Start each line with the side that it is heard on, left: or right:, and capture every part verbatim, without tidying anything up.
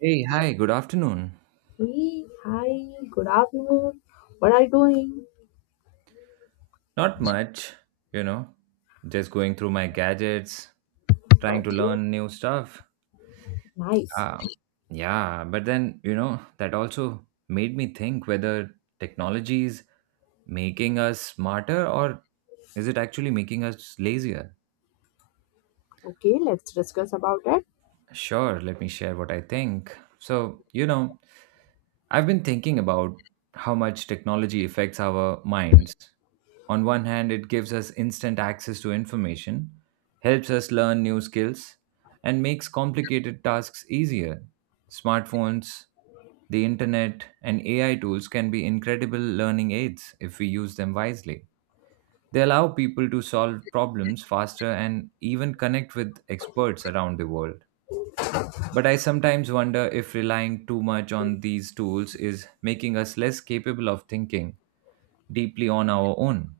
right: Hey, hi, good afternoon.
left: Hey, hi, good afternoon. What are you doing?
right: Not much, you know, just going through my gadgets, trying to
left: Okay,
right: learn new stuff.
left: nice.
right: Uh, yeah, but then, you know, that also made me think whether technology is making us smarter or is it actually making us lazier?
left: Okay, let's discuss about it.
right: Sure, let me share what I think. So, you know, I've been thinking about how much technology affects our minds. On one hand, it gives us instant access to information, helps us learn new skills, and makes complicated tasks easier. Smartphones, the internet, and A I tools can be incredible learning aids if we use them wisely. They allow people to solve problems faster and even connect with experts around the world. But I sometimes wonder if relying too much on these tools is making us less capable of thinking deeply on our own.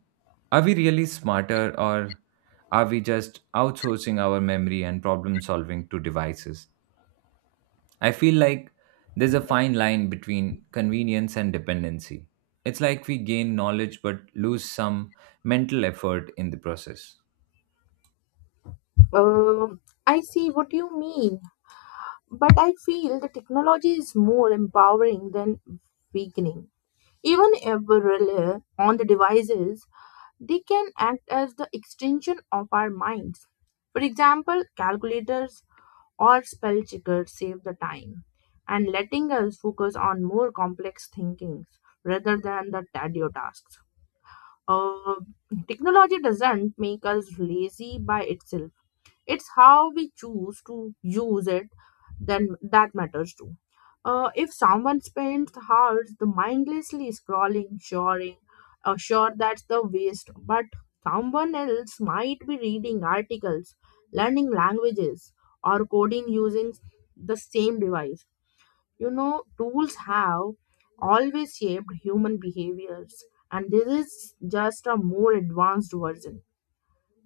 right: Are we really smarter or are we just outsourcing our memory and problem solving to devices? I feel like there's a fine line between convenience and dependency. It's like we gain knowledge but lose some mental effort in the process.
left: Um, I see what you mean, but I feel the technology is more empowering than weakening. Even if we rely on the devices, they can act as the extension of our minds. For example, calculators or spell checkers save the time and letting us focus on more complex thinkings rather than the tedious tasks. Uh, Technology doesn't make us lazy by itself. It's how we choose to use it then that matters too. Uh, if someone spends hours the mindlessly scrolling shoring, uh, sure that's the waste, but someone else might be reading articles, learning languages, or coding using the same device. You know tools have always shaped human behaviors, and this is just a more advanced version.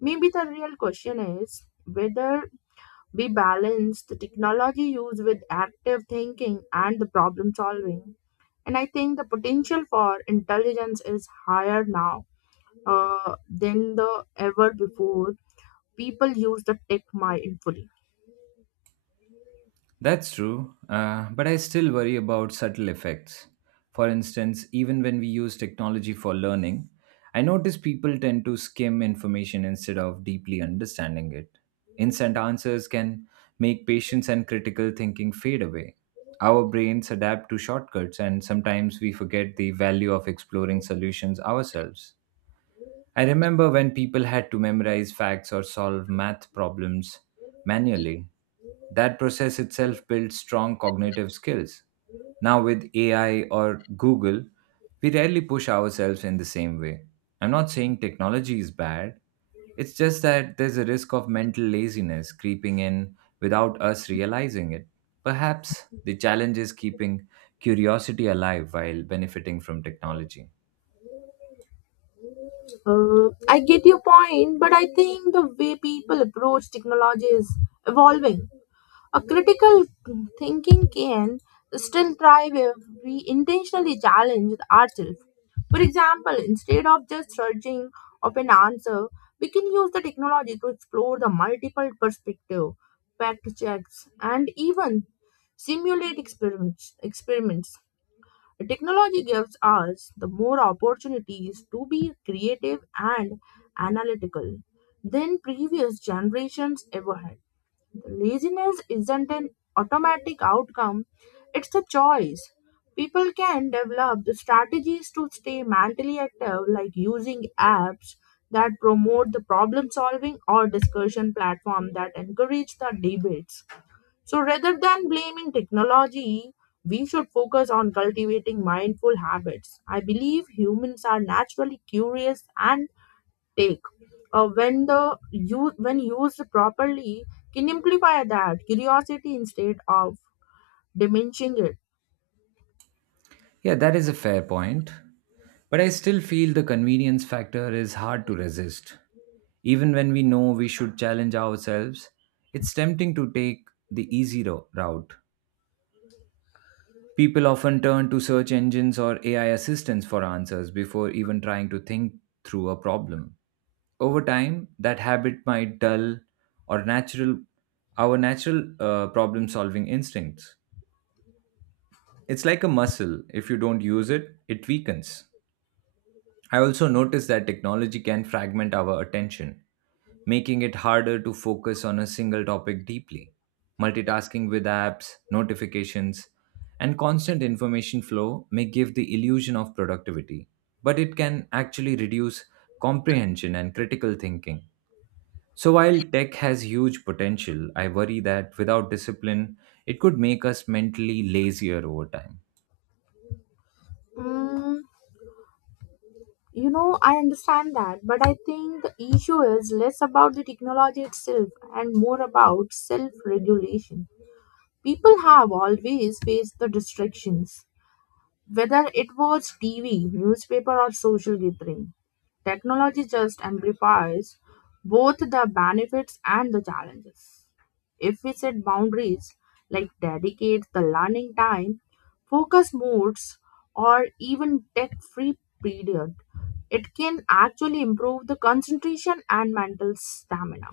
left: Maybe the real question is whether we balance the technology use with active thinking and the problem solving. And I think the potential for intelligence is higher now uh, than the ever before. People use the tech mindfully.
right: That's true, uh, but I still worry about subtle effects. For instance, even when we use technology for learning, I notice people tend to skim information instead of deeply understanding it. Instant answers can make patience and critical thinking fade away. Our brains adapt to shortcuts, and sometimes we forget the value of exploring solutions ourselves. I remember when people had to memorize facts or solve math problems manually. That process itself built strong cognitive skills. Now, with A I or Google, we rarely push ourselves in the same way. I'm not saying technology is bad, it's just that there's a risk of mental laziness creeping in without us realizing it. Perhaps the challenge is keeping curiosity alive while benefiting from technology.
left: Uh, I get your point, but I think the way people approach technology is evolving. A critical thinking can still thrive if we intentionally challenge ourselves. For example, instead of just searching of an answer, we can use the technology to explore the multiple perspective, fact checks, and even simulate experiments. experiments. Technology gives us the more opportunities to be creative and analytical than previous generations ever had. Laziness isn't an automatic outcome, it's a choice. People can develop the strategies to stay mentally active, like using apps that promote the problem solving or discussion platform that encourage the debates. So rather than blaming technology, we should focus on cultivating mindful habits. I believe humans are naturally curious and take uh, when the use when used properly can amplify that curiosity instead of diminishing it.
right: Yeah, that is a fair point. But I still feel the convenience factor is hard to resist. Even when we know we should challenge ourselves, it's tempting to take the easy ro- route. People often turn to search engines or A I assistants for answers before even trying to think through a problem. Over time, that habit might dull or natural our natural uh, problem solving instincts. It's like a muscle. If you don't use it, it weakens. I also noticed that technology can fragment our attention, making it harder to focus on a single topic deeply. Multitasking with apps, notifications, and constant information flow may give the illusion of productivity, but it can actually reduce comprehension and critical thinking. So, while tech has huge potential, I worry that without discipline, it could make us mentally lazier over time.
left: mm, you know I understand that, but I think the issue is less about the technology itself and more about self regulation. People have always faced the distractions, whether it was TV, newspaper, or social gathering. Technology just amplifies both the benefits and the challenges. If we set boundaries like dedicate the learning time, focus modes, or even tech free period, it can actually improve the concentration and mental stamina.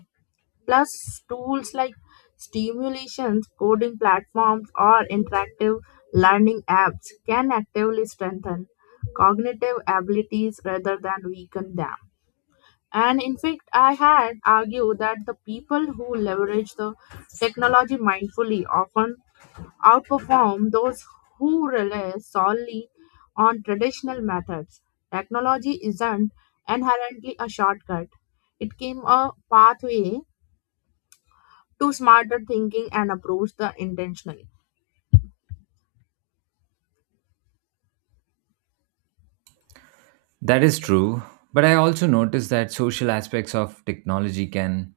left: Plus, tools like stimulations, coding platforms, or interactive learning apps can actively strengthen cognitive abilities rather than weaken them. And in fact, I had argued that the people who leverage the technology mindfully often outperform those who rely solely on traditional methods. Technology isn't inherently a shortcut, it came a pathway to smarter thinking and approach the intentionally.
right: That is true, but I also noticed that social aspects of technology can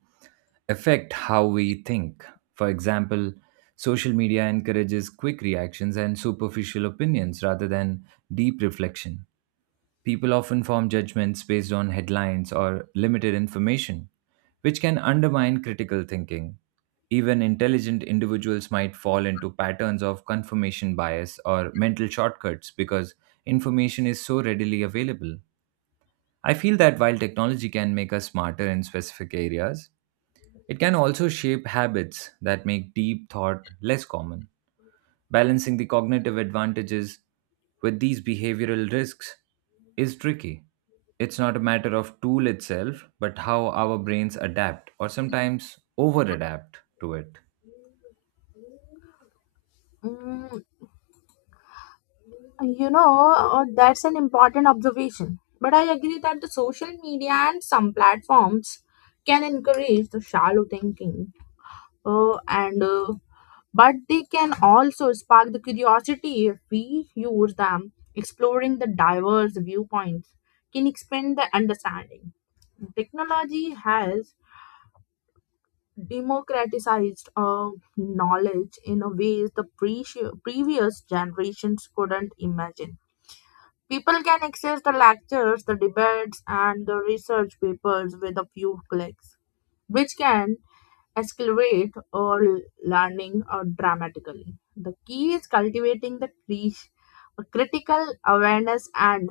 right: affect how we think. For example, social media encourages quick reactions and superficial opinions rather than deep reflection. People often form judgments based on headlines or limited information, which can undermine critical thinking. Even intelligent individuals might fall into patterns of confirmation bias or mental shortcuts because information is so readily available. I feel that while technology can make us smarter in specific areas, it can also shape habits that make deep thought less common. Balancing the cognitive advantages with these behavioral risks is tricky. It's not a matter of tool itself, but how our brains adapt or sometimes over adapt to it.
left: Mm, You know, uh, that's an important observation. But I agree that the social media and some platforms can encourage the shallow thinking. Uh, and uh, but they can also spark the curiosity if we use them. Exploring the diverse viewpoints can expand the understanding. Technology has democratized uh, knowledge in a ways the pre- previous generations couldn't imagine. People can access the lectures, the debates, and the research papers with a few clicks, which can accelerate our learning uh, dramatically. The key is cultivating the cre- critical awareness and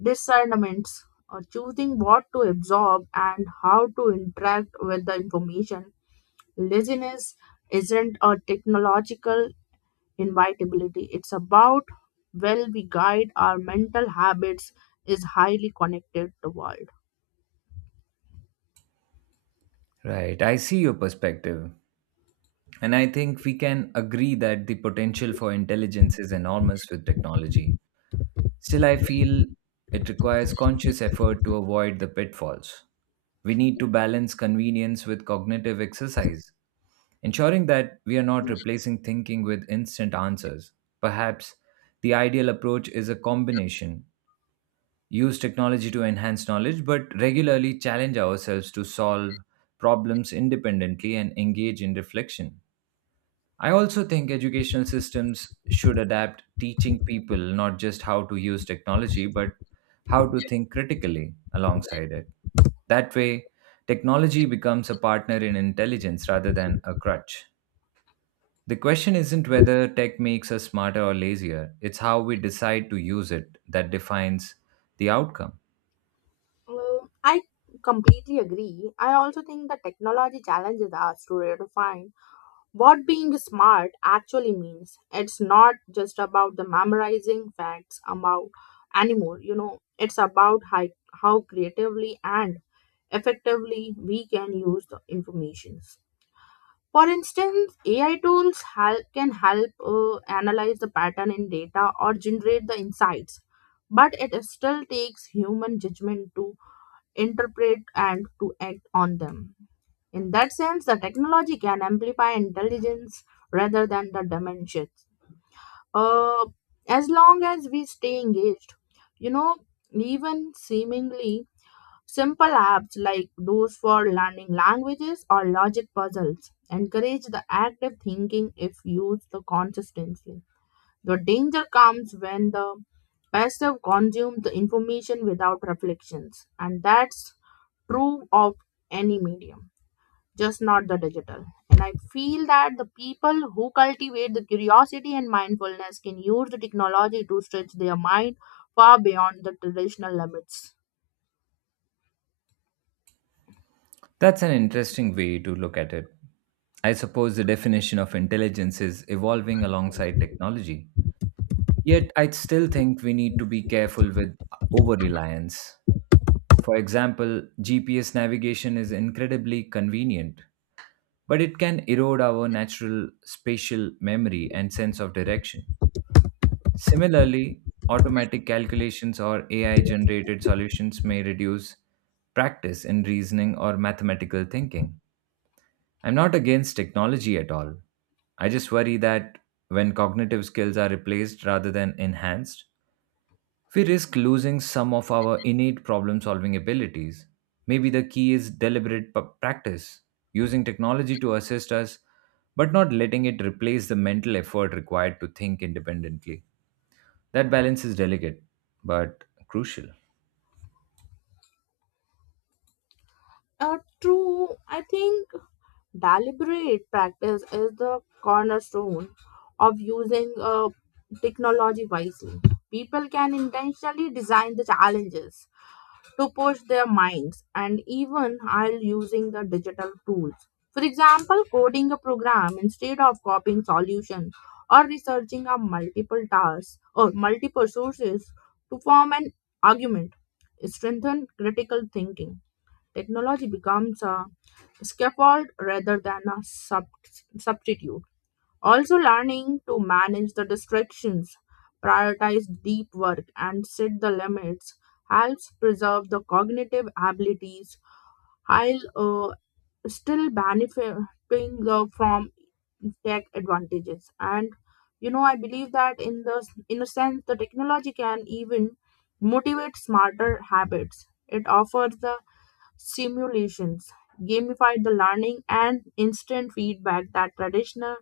left: discernments, uh, choosing what to absorb and how to interact with the information. Laziness isn't a technological invitability. It's about well we guide our mental habits is highly connected to the world.
right: Right, I see your perspective. And I think we can agree that the potential for intelligence is enormous with technology. Still, I feel it requires conscious effort to avoid the pitfalls. We need to balance convenience with cognitive exercise, ensuring that we are not replacing thinking with instant answers. Perhaps the ideal approach is a combination use technology to enhance knowledge, but regularly challenge ourselves to solve problems independently and engage in reflection. I also think educational systems should adapt teaching people not just how to use technology, but how to think critically alongside it. That way, technology becomes a partner in intelligence rather than a crutch. The question isn't whether tech makes us smarter or lazier, it's how we decide to use it that defines the outcome.
left: Um, I completely agree. I also think the technology challenges us to redefine what being smart actually means. It's not just about the memorizing facts about anymore. You know, it's about how, how creatively and effectively we can use the information. For instance, A I tools hel- can help uh, analyze the pattern in data or generate the insights, but it still takes human judgment to interpret and to act on them. In that sense, the technology can amplify intelligence rather than the dimensions. Uh, as long as we stay engaged, you know, even seemingly simple apps like those for learning languages or logic puzzles encourage the active thinking if used consistently. The danger comes when the passive consume the information without reflections, and that's true of any medium, just not the digital. And I feel that the people who cultivate the curiosity and mindfulness can use the technology to stretch their mind far beyond the traditional limits.
right: That's an interesting way to look at it. I suppose the definition of intelligence is evolving alongside technology. Yet, I still think we need to be careful with over reliance. For example, G P S navigation is incredibly convenient, but it can erode our natural spatial memory and sense of direction. Similarly, automatic calculations or A I generated solutions may reduce practice in reasoning or mathematical thinking. I'm not against technology at all. I just worry that when cognitive skills are replaced rather than enhanced, we risk losing some of our innate problem solving abilities. Maybe the key is deliberate p- practice, using technology to assist us, but not letting it replace the mental effort required to think independently. That balance is delicate, but crucial.
left: Uh, true, I think deliberate practice is the cornerstone of using uh, technology wisely. People can intentionally design the challenges to push their minds and even while using the digital tools. For example, coding a program instead of copying solution or researching a multiple tasks or multiple sources to form an argument strengthen critical thinking. Technology becomes a scaffold rather than a sub- substitute. Also, learning to manage the distractions, prioritize deep work, and set the limits helps preserve the cognitive abilities while uh, still benefiting the, from tech advantages. And you know I believe that in the in a sense the technology can even motivate smarter habits. It offers the simulations, gamified the learning, and instant feedback that traditional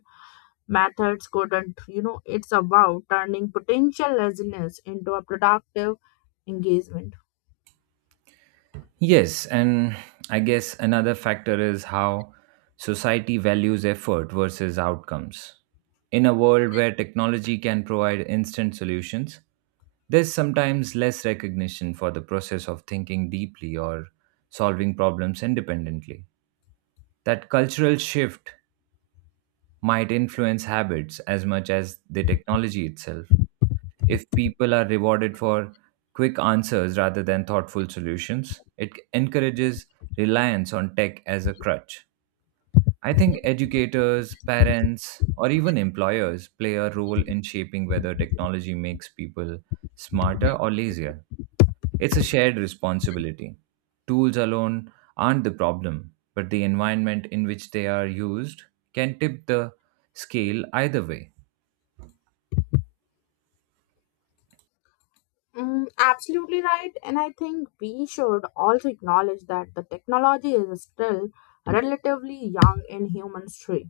left: methods couldn't. You know it's about turning potential laziness into a productive engagement.
right: Yes, and I guess another factor is how society values effort versus outcomes. In a world where technology can provide instant solutions, there's sometimes less recognition for the process of thinking deeply or solving problems independently. That cultural shift might influence habits as much as the technology itself. If people are rewarded for quick answers rather than thoughtful solutions, it encourages reliance on tech as a crutch. I think educators, parents, or even employers play a role in shaping whether technology makes people smarter or lazier. It's a shared responsibility. Tools alone aren't the problem, but the environment in which they are used can tip the scale either way.
left: Mm, absolutely right, and I think we should also acknowledge that the technology is still relatively young in human history.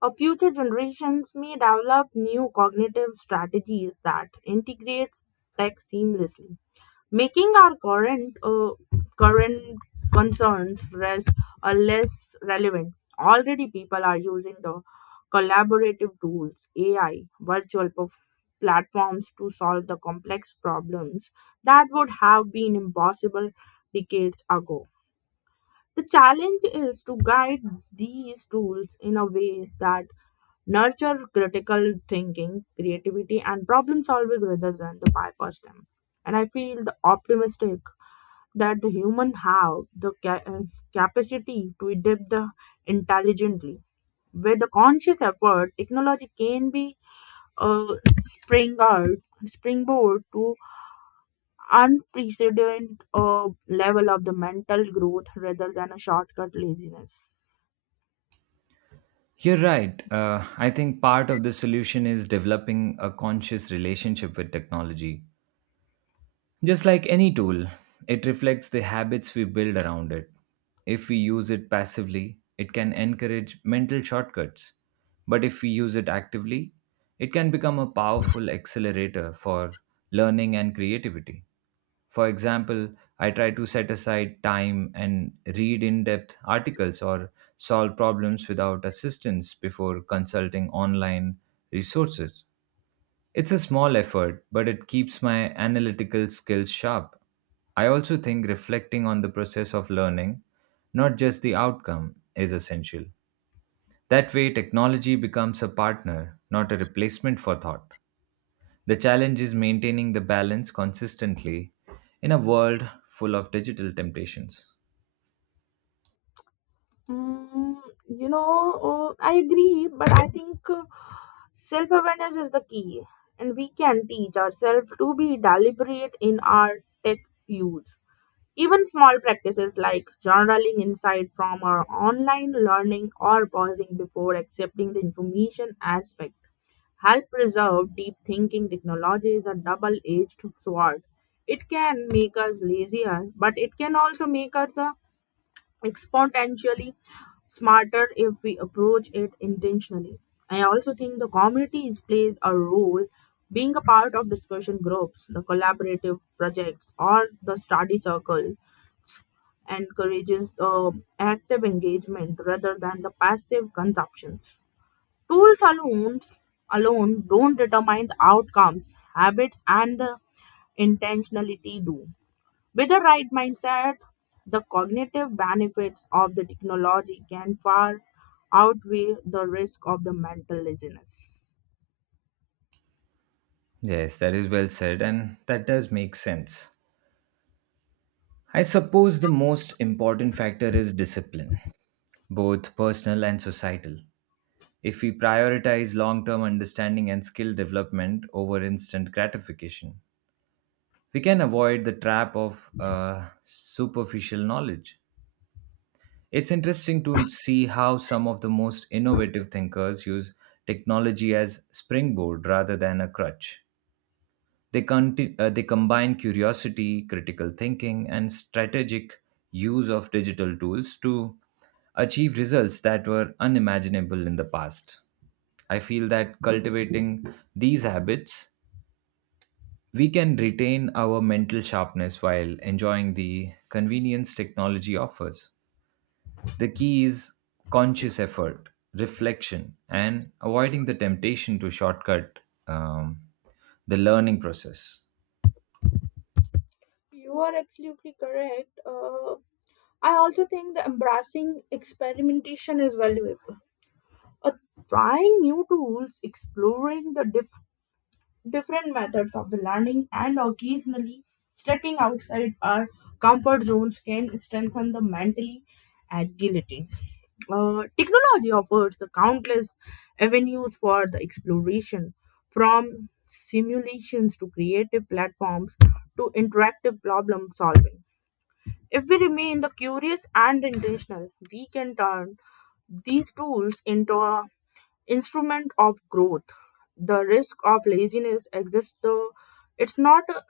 left: Our future generations may develop new cognitive strategies that integrate tech seamlessly, making our current uh, current concerns less uh, less relevant. Already people are using the collaborative tools, AI, virtual perf- platforms to solve the complex problems that would have been impossible decades ago. The challenge is to guide these tools in a way that nurture critical thinking, creativity, and problem solving rather than to bypass them. And I feel the optimistic that the human have the ca- uh, capacity to adapt the intelligently. With the conscious effort, technology can be a springboard springboard to unprecedented uh, level of the mental growth rather than a shortcut laziness.
right: You're right. Uh, I think part of the solution is developing a conscious relationship with technology. Just like any tool, it reflects the habits we build around it. If we use it passively, it can encourage mental shortcuts. But if we use it actively, it can become a powerful accelerator for learning and creativity. For example, I try to set aside time and read in depth articles or solve problems without assistance before consulting online resources. It's a small effort, but it keeps my analytical skills sharp. I also think reflecting on the process of learning, not just the outcome, is essential. That way, technology becomes a partner, not a replacement for thought. The challenge is maintaining the balance consistently in a world full of digital temptations.
left: Mm, you know, uh, I agree, but I think uh, self awareness is the key, and we can teach ourselves to be deliberate in our tech use. Even small practices like journaling insight from our online learning or pausing before accepting the information as fact help preserve deep thinking. Technology is a double edged sword. It can make us lazier, but it can also make us uh, exponentially smarter if we approach it intentionally. I also think the communities plays a role. Being a part of discussion groups, the collaborative projects, or the study circle encourages uh, active engagement rather than the passive consumptions. Tools alone, alone don't determine the outcomes, habits, and the intentionality do. With the right mindset, the cognitive benefits of the technology can far outweigh the risk of the mental laziness.
right: Yes, that is well said, and that does make sense. I suppose the most important factor is discipline, both personal and societal. If we prioritize long term understanding and skill development over instant gratification. We can avoid the trap of uh, superficial knowledge. It's interesting to see how some of the most innovative thinkers use technology as springboard rather than a crutch. They, conti- uh, they combine curiosity, critical thinking, and strategic use of digital tools to achieve results that were unimaginable in the past. I feel that cultivating these habits, we can retain our mental sharpness while enjoying the convenience technology offers. The key is conscious effort, reflection, and avoiding the temptation to shortcut um, the learning process.
left: You are absolutely correct. Uh, I also think the embracing experimentation is valuable. uh, Trying new tools, exploring the dif- different methods of the learning, and occasionally stepping outside our comfort zones can strengthen the mentally agilities. Uh, technology offers the countless avenues for the exploration, from simulations to creative platforms to interactive problem solving. If we remain the curious and intentional, we can turn these tools into instrument of growth. The risk of laziness exists, though it's not uh,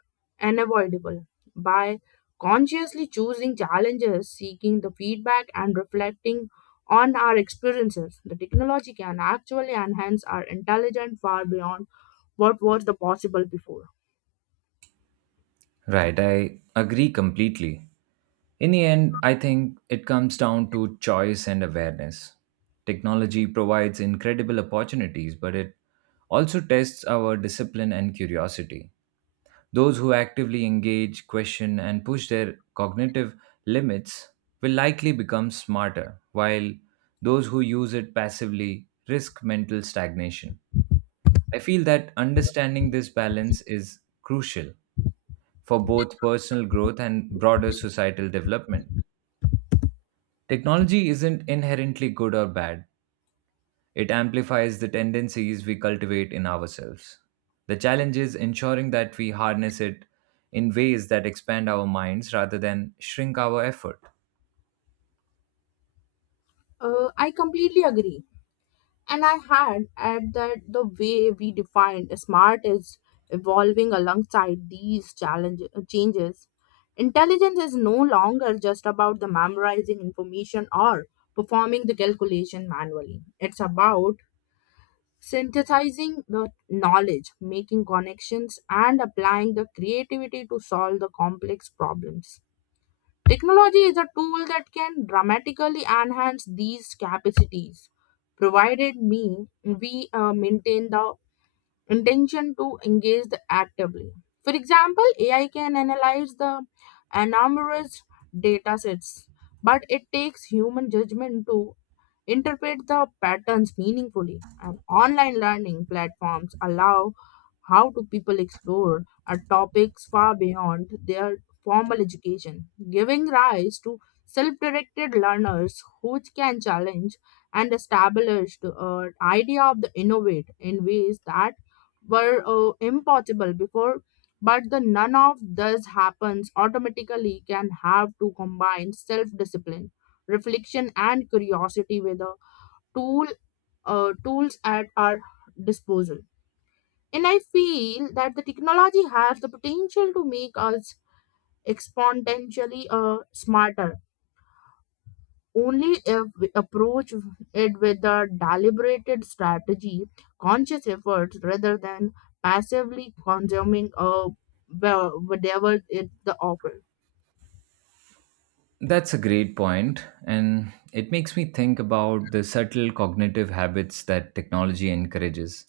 left: unavoidable. By consciously choosing challenges, seeking the feedback, and reflecting on our experiences, the technology can actually enhance our intelligence far beyond what was the possible before.
right: Right, I agree completely. In the end, I think it comes down to choice and awareness. Technology provides incredible opportunities, but it also tests our discipline and curiosity. Those who actively engage, question, and push their cognitive limits will likely become smarter, while those who use it passively risk mental stagnation. I feel that understanding this balance is crucial for both personal growth and broader societal development. Technology isn't inherently good or bad, it amplifies the tendencies we cultivate in ourselves. The challenge is ensuring that we harness it in ways that expand our minds rather than shrink our effort.
left: Uh, I completely agree. And I had at that the way we define smart is evolving alongside these challenges changes. Intelligence is no longer just about the memorizing information or performing the calculation manually. It's about synthesizing the knowledge, making connections, and applying the creativity to solve the complex problems. Technology is a tool that can dramatically enhance these capacities, provided me we uh, maintain the intention to engage the actively. For example, A I can analyze the enormous data sets, but it takes human judgment to interpret the patterns meaningfully. And online learning platforms allow how do people explore are topics far beyond their formal education, giving rise to self-directed learners who can challenge and establish the uh, idea of the innovate in ways that were uh, impossible before. But the none of this happens automatically can have to combine self-discipline, reflection, and curiosity with the tool uh, tools at our disposal. And I feel that the technology has the potential to make us exponentially uh, smarter. Only if we approach it with a deliberated strategy, conscious efforts, rather than passively consuming uh, wha- whatever it the offer.
right: That's a great point, and it makes me think about the subtle cognitive habits that technology encourages.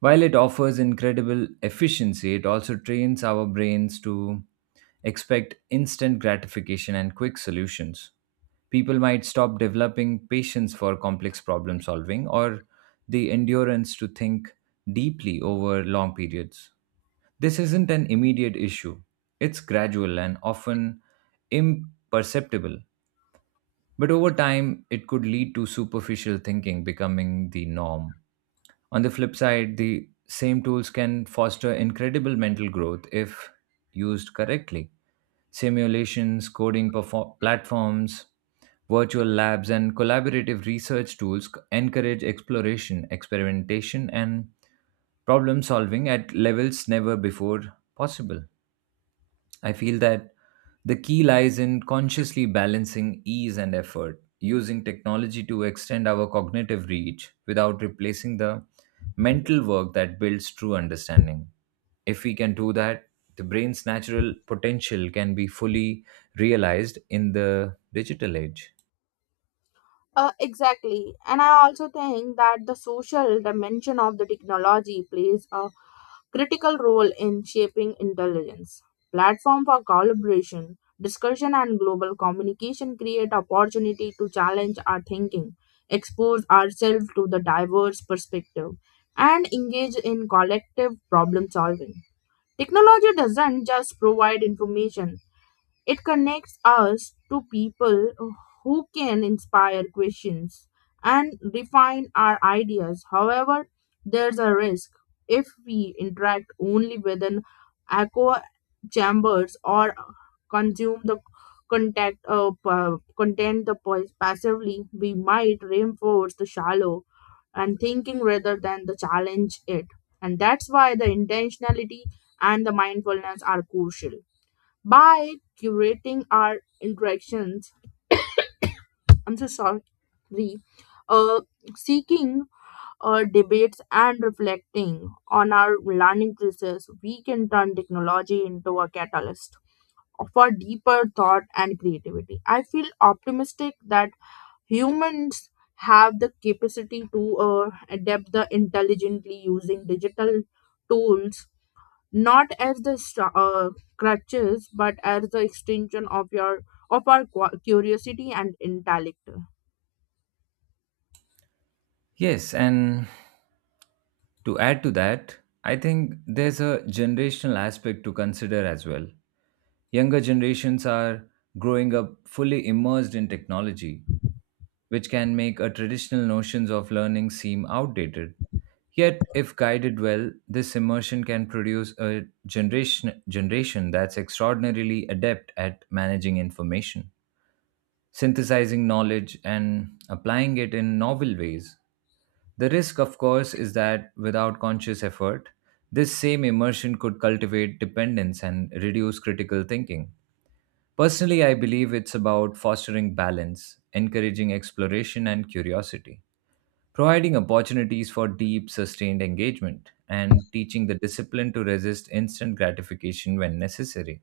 right: While it offers incredible efficiency, it also trains our brains to expect instant gratification and quick solutions. People might stop developing patience for complex problem solving or the endurance to think deeply over long periods. This isn't an immediate issue, it's gradual and often imperceptible. But over time, it could lead to superficial thinking becoming the norm. On the flip side, the same tools can foster incredible mental growth if used correctly. Simulations, coding perfor- platforms, virtual labs, and collaborative research tools c- encourage exploration, experimentation, and problem solving at levels never before possible. I feel that the key lies in consciously balancing ease and effort, using technology to extend our cognitive reach without replacing the mental work that builds true understanding. If we can do that, the brain's natural potential can be fully realized in the digital age.
left: Uh, exactly. And I also think that the social dimension of the technology plays a critical role in shaping intelligence. Platform for collaboration, discussion, and global communication create opportunity to challenge our thinking, expose ourselves to the diverse perspective, and engage in collective problem solving. Technology doesn't just provide information, it connects us to people who can inspire questions and refine our ideas. However, there's a risk if we interact only with an echo chambers or consume the contact uh, pa- content the po- passively we might reinforce the shallow and thinking rather than the challenge it. And that's why the intentionality and the mindfulness are crucial. By curating our interactions, I'm so sorry, uh, seeking uh, debates, and reflecting on our learning process, we can turn technology into a catalyst for deeper thought and creativity. I feel optimistic that humans have the capacity to uh, adapt the intelligently using digital tools not as the st- uh, crutches, but as the extension of your of our qu- curiosity and intellect.
right: Yes, and to add to that, I think there's a generational aspect to consider as well. Younger generations are growing up fully immersed in technology, which can make a traditional notions of learning seem outdated. Yet, if guided well, this immersion can produce a generation, generation that's extraordinarily adept at managing information, synthesizing knowledge, and applying it in novel ways. The risk, of course, is that without conscious effort, this same immersion could cultivate dependence and reduce critical thinking. Personally, I believe it's about fostering balance, encouraging exploration and curiosity, providing opportunities for deep, sustained engagement, and teaching the discipline to resist instant gratification when necessary.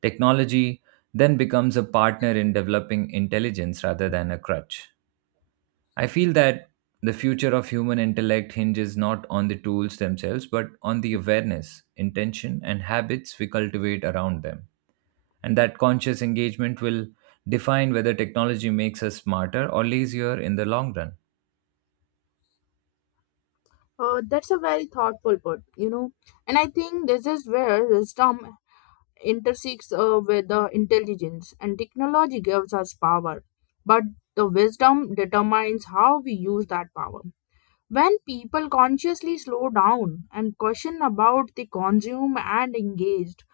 right: Technology then becomes a partner in developing intelligence rather than a crutch. I feel that the future of human intellect hinges not on the tools themselves, but on the awareness, intention, and habits we cultivate around them. And that conscious engagement will define whether technology makes us smarter or lazier in the long run.
left: uh, That's a very thoughtful put. You know and I think this is where wisdom intersects uh, with the intelligence, and technology gives us power, but the wisdom determines how we use that power. When people consciously slow down and question about the consume and engaged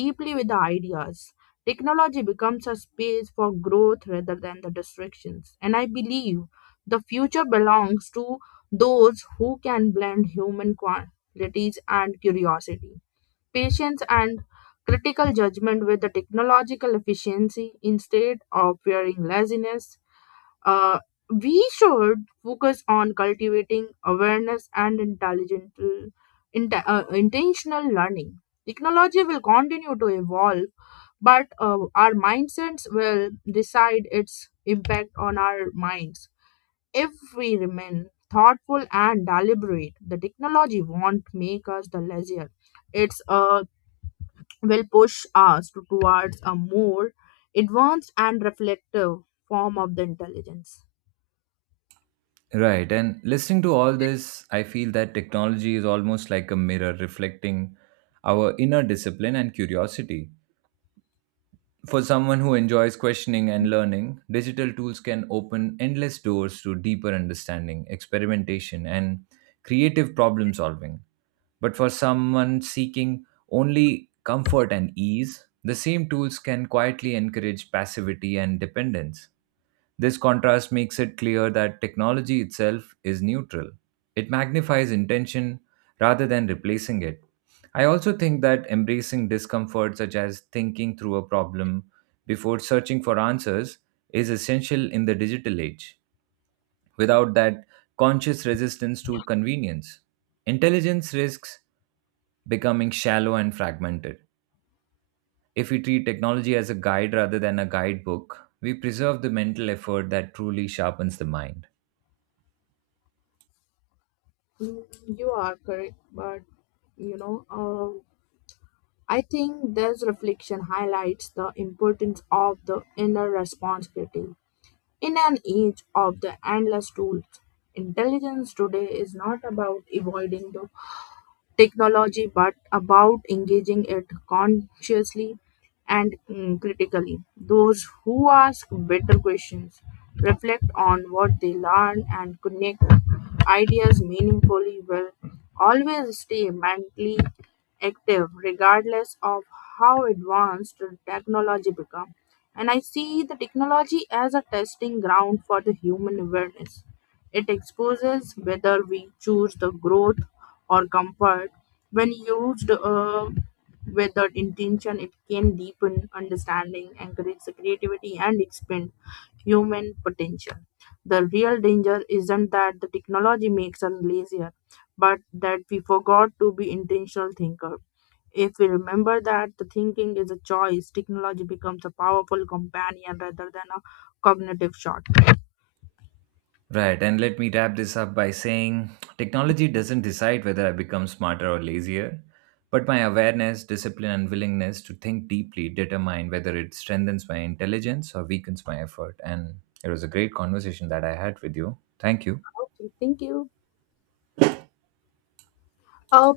left: deeply with the ideas, technology becomes a space for growth rather than the distractions. And I believe the future belongs to those who can blend human qualities and curiosity, patience, and critical judgment with the technological efficiency. Instead of fearing laziness, uh, we should focus on cultivating awareness and intelligent, inte- uh, intentional learning. Technology will continue to evolve, but uh, our mindsets will decide its impact on our minds. If we remain thoughtful and deliberate, the technology won't make us the lazier. It's uh, will push us to- towards a more advanced and reflective form of the intelligence.
right: Right. And listening to all this, I feel that technology is almost like a mirror reflecting our inner discipline and curiosity. For someone who enjoys questioning and learning, digital tools can open endless doors to deeper understanding, experimentation, and creative problem solving. But for someone seeking only comfort and ease, the same tools can quietly encourage passivity and dependence. This contrast makes it clear that technology itself is neutral. It magnifies intention rather than replacing it. I also think that embracing discomfort, such as thinking through a problem before searching for answers, is essential in the digital age. Without that conscious resistance to convenience, intelligence risks becoming shallow and fragmented. If we treat technology as a guide rather than a guidebook, we preserve the mental effort that truly sharpens the mind.
left: Mm, You are correct, but you know, uh, I think this reflection highlights the importance of the inner responsibility. In an age of the endless tools, intelligence today is not about avoiding the technology, but about engaging it consciously and mm, critically. Those who ask better questions reflect on what they learn and connect ideas meaningfully will always stay mentally active regardless of how advanced the technology becomes. And I see the technology as a testing ground for the human awareness. It exposes whether we choose the growth or comfort. When used uh, with the intention, it can deepen understanding, encourage the creativity, and expand human potential. The real danger isn't that the technology makes us lazier, but that we forgot to be intentional thinker. If we remember that the thinking is a choice, technology becomes a powerful companion rather than a cognitive shortcut.
right: Right, and let me wrap this up by saying technology doesn't decide whether I become smarter or lazier, but my awareness, discipline, and willingness to think deeply determine whether it strengthens my intelligence or weakens my effort. And it was a great conversation that I had with you. Thank you.
left: Okay, thank you. Uh,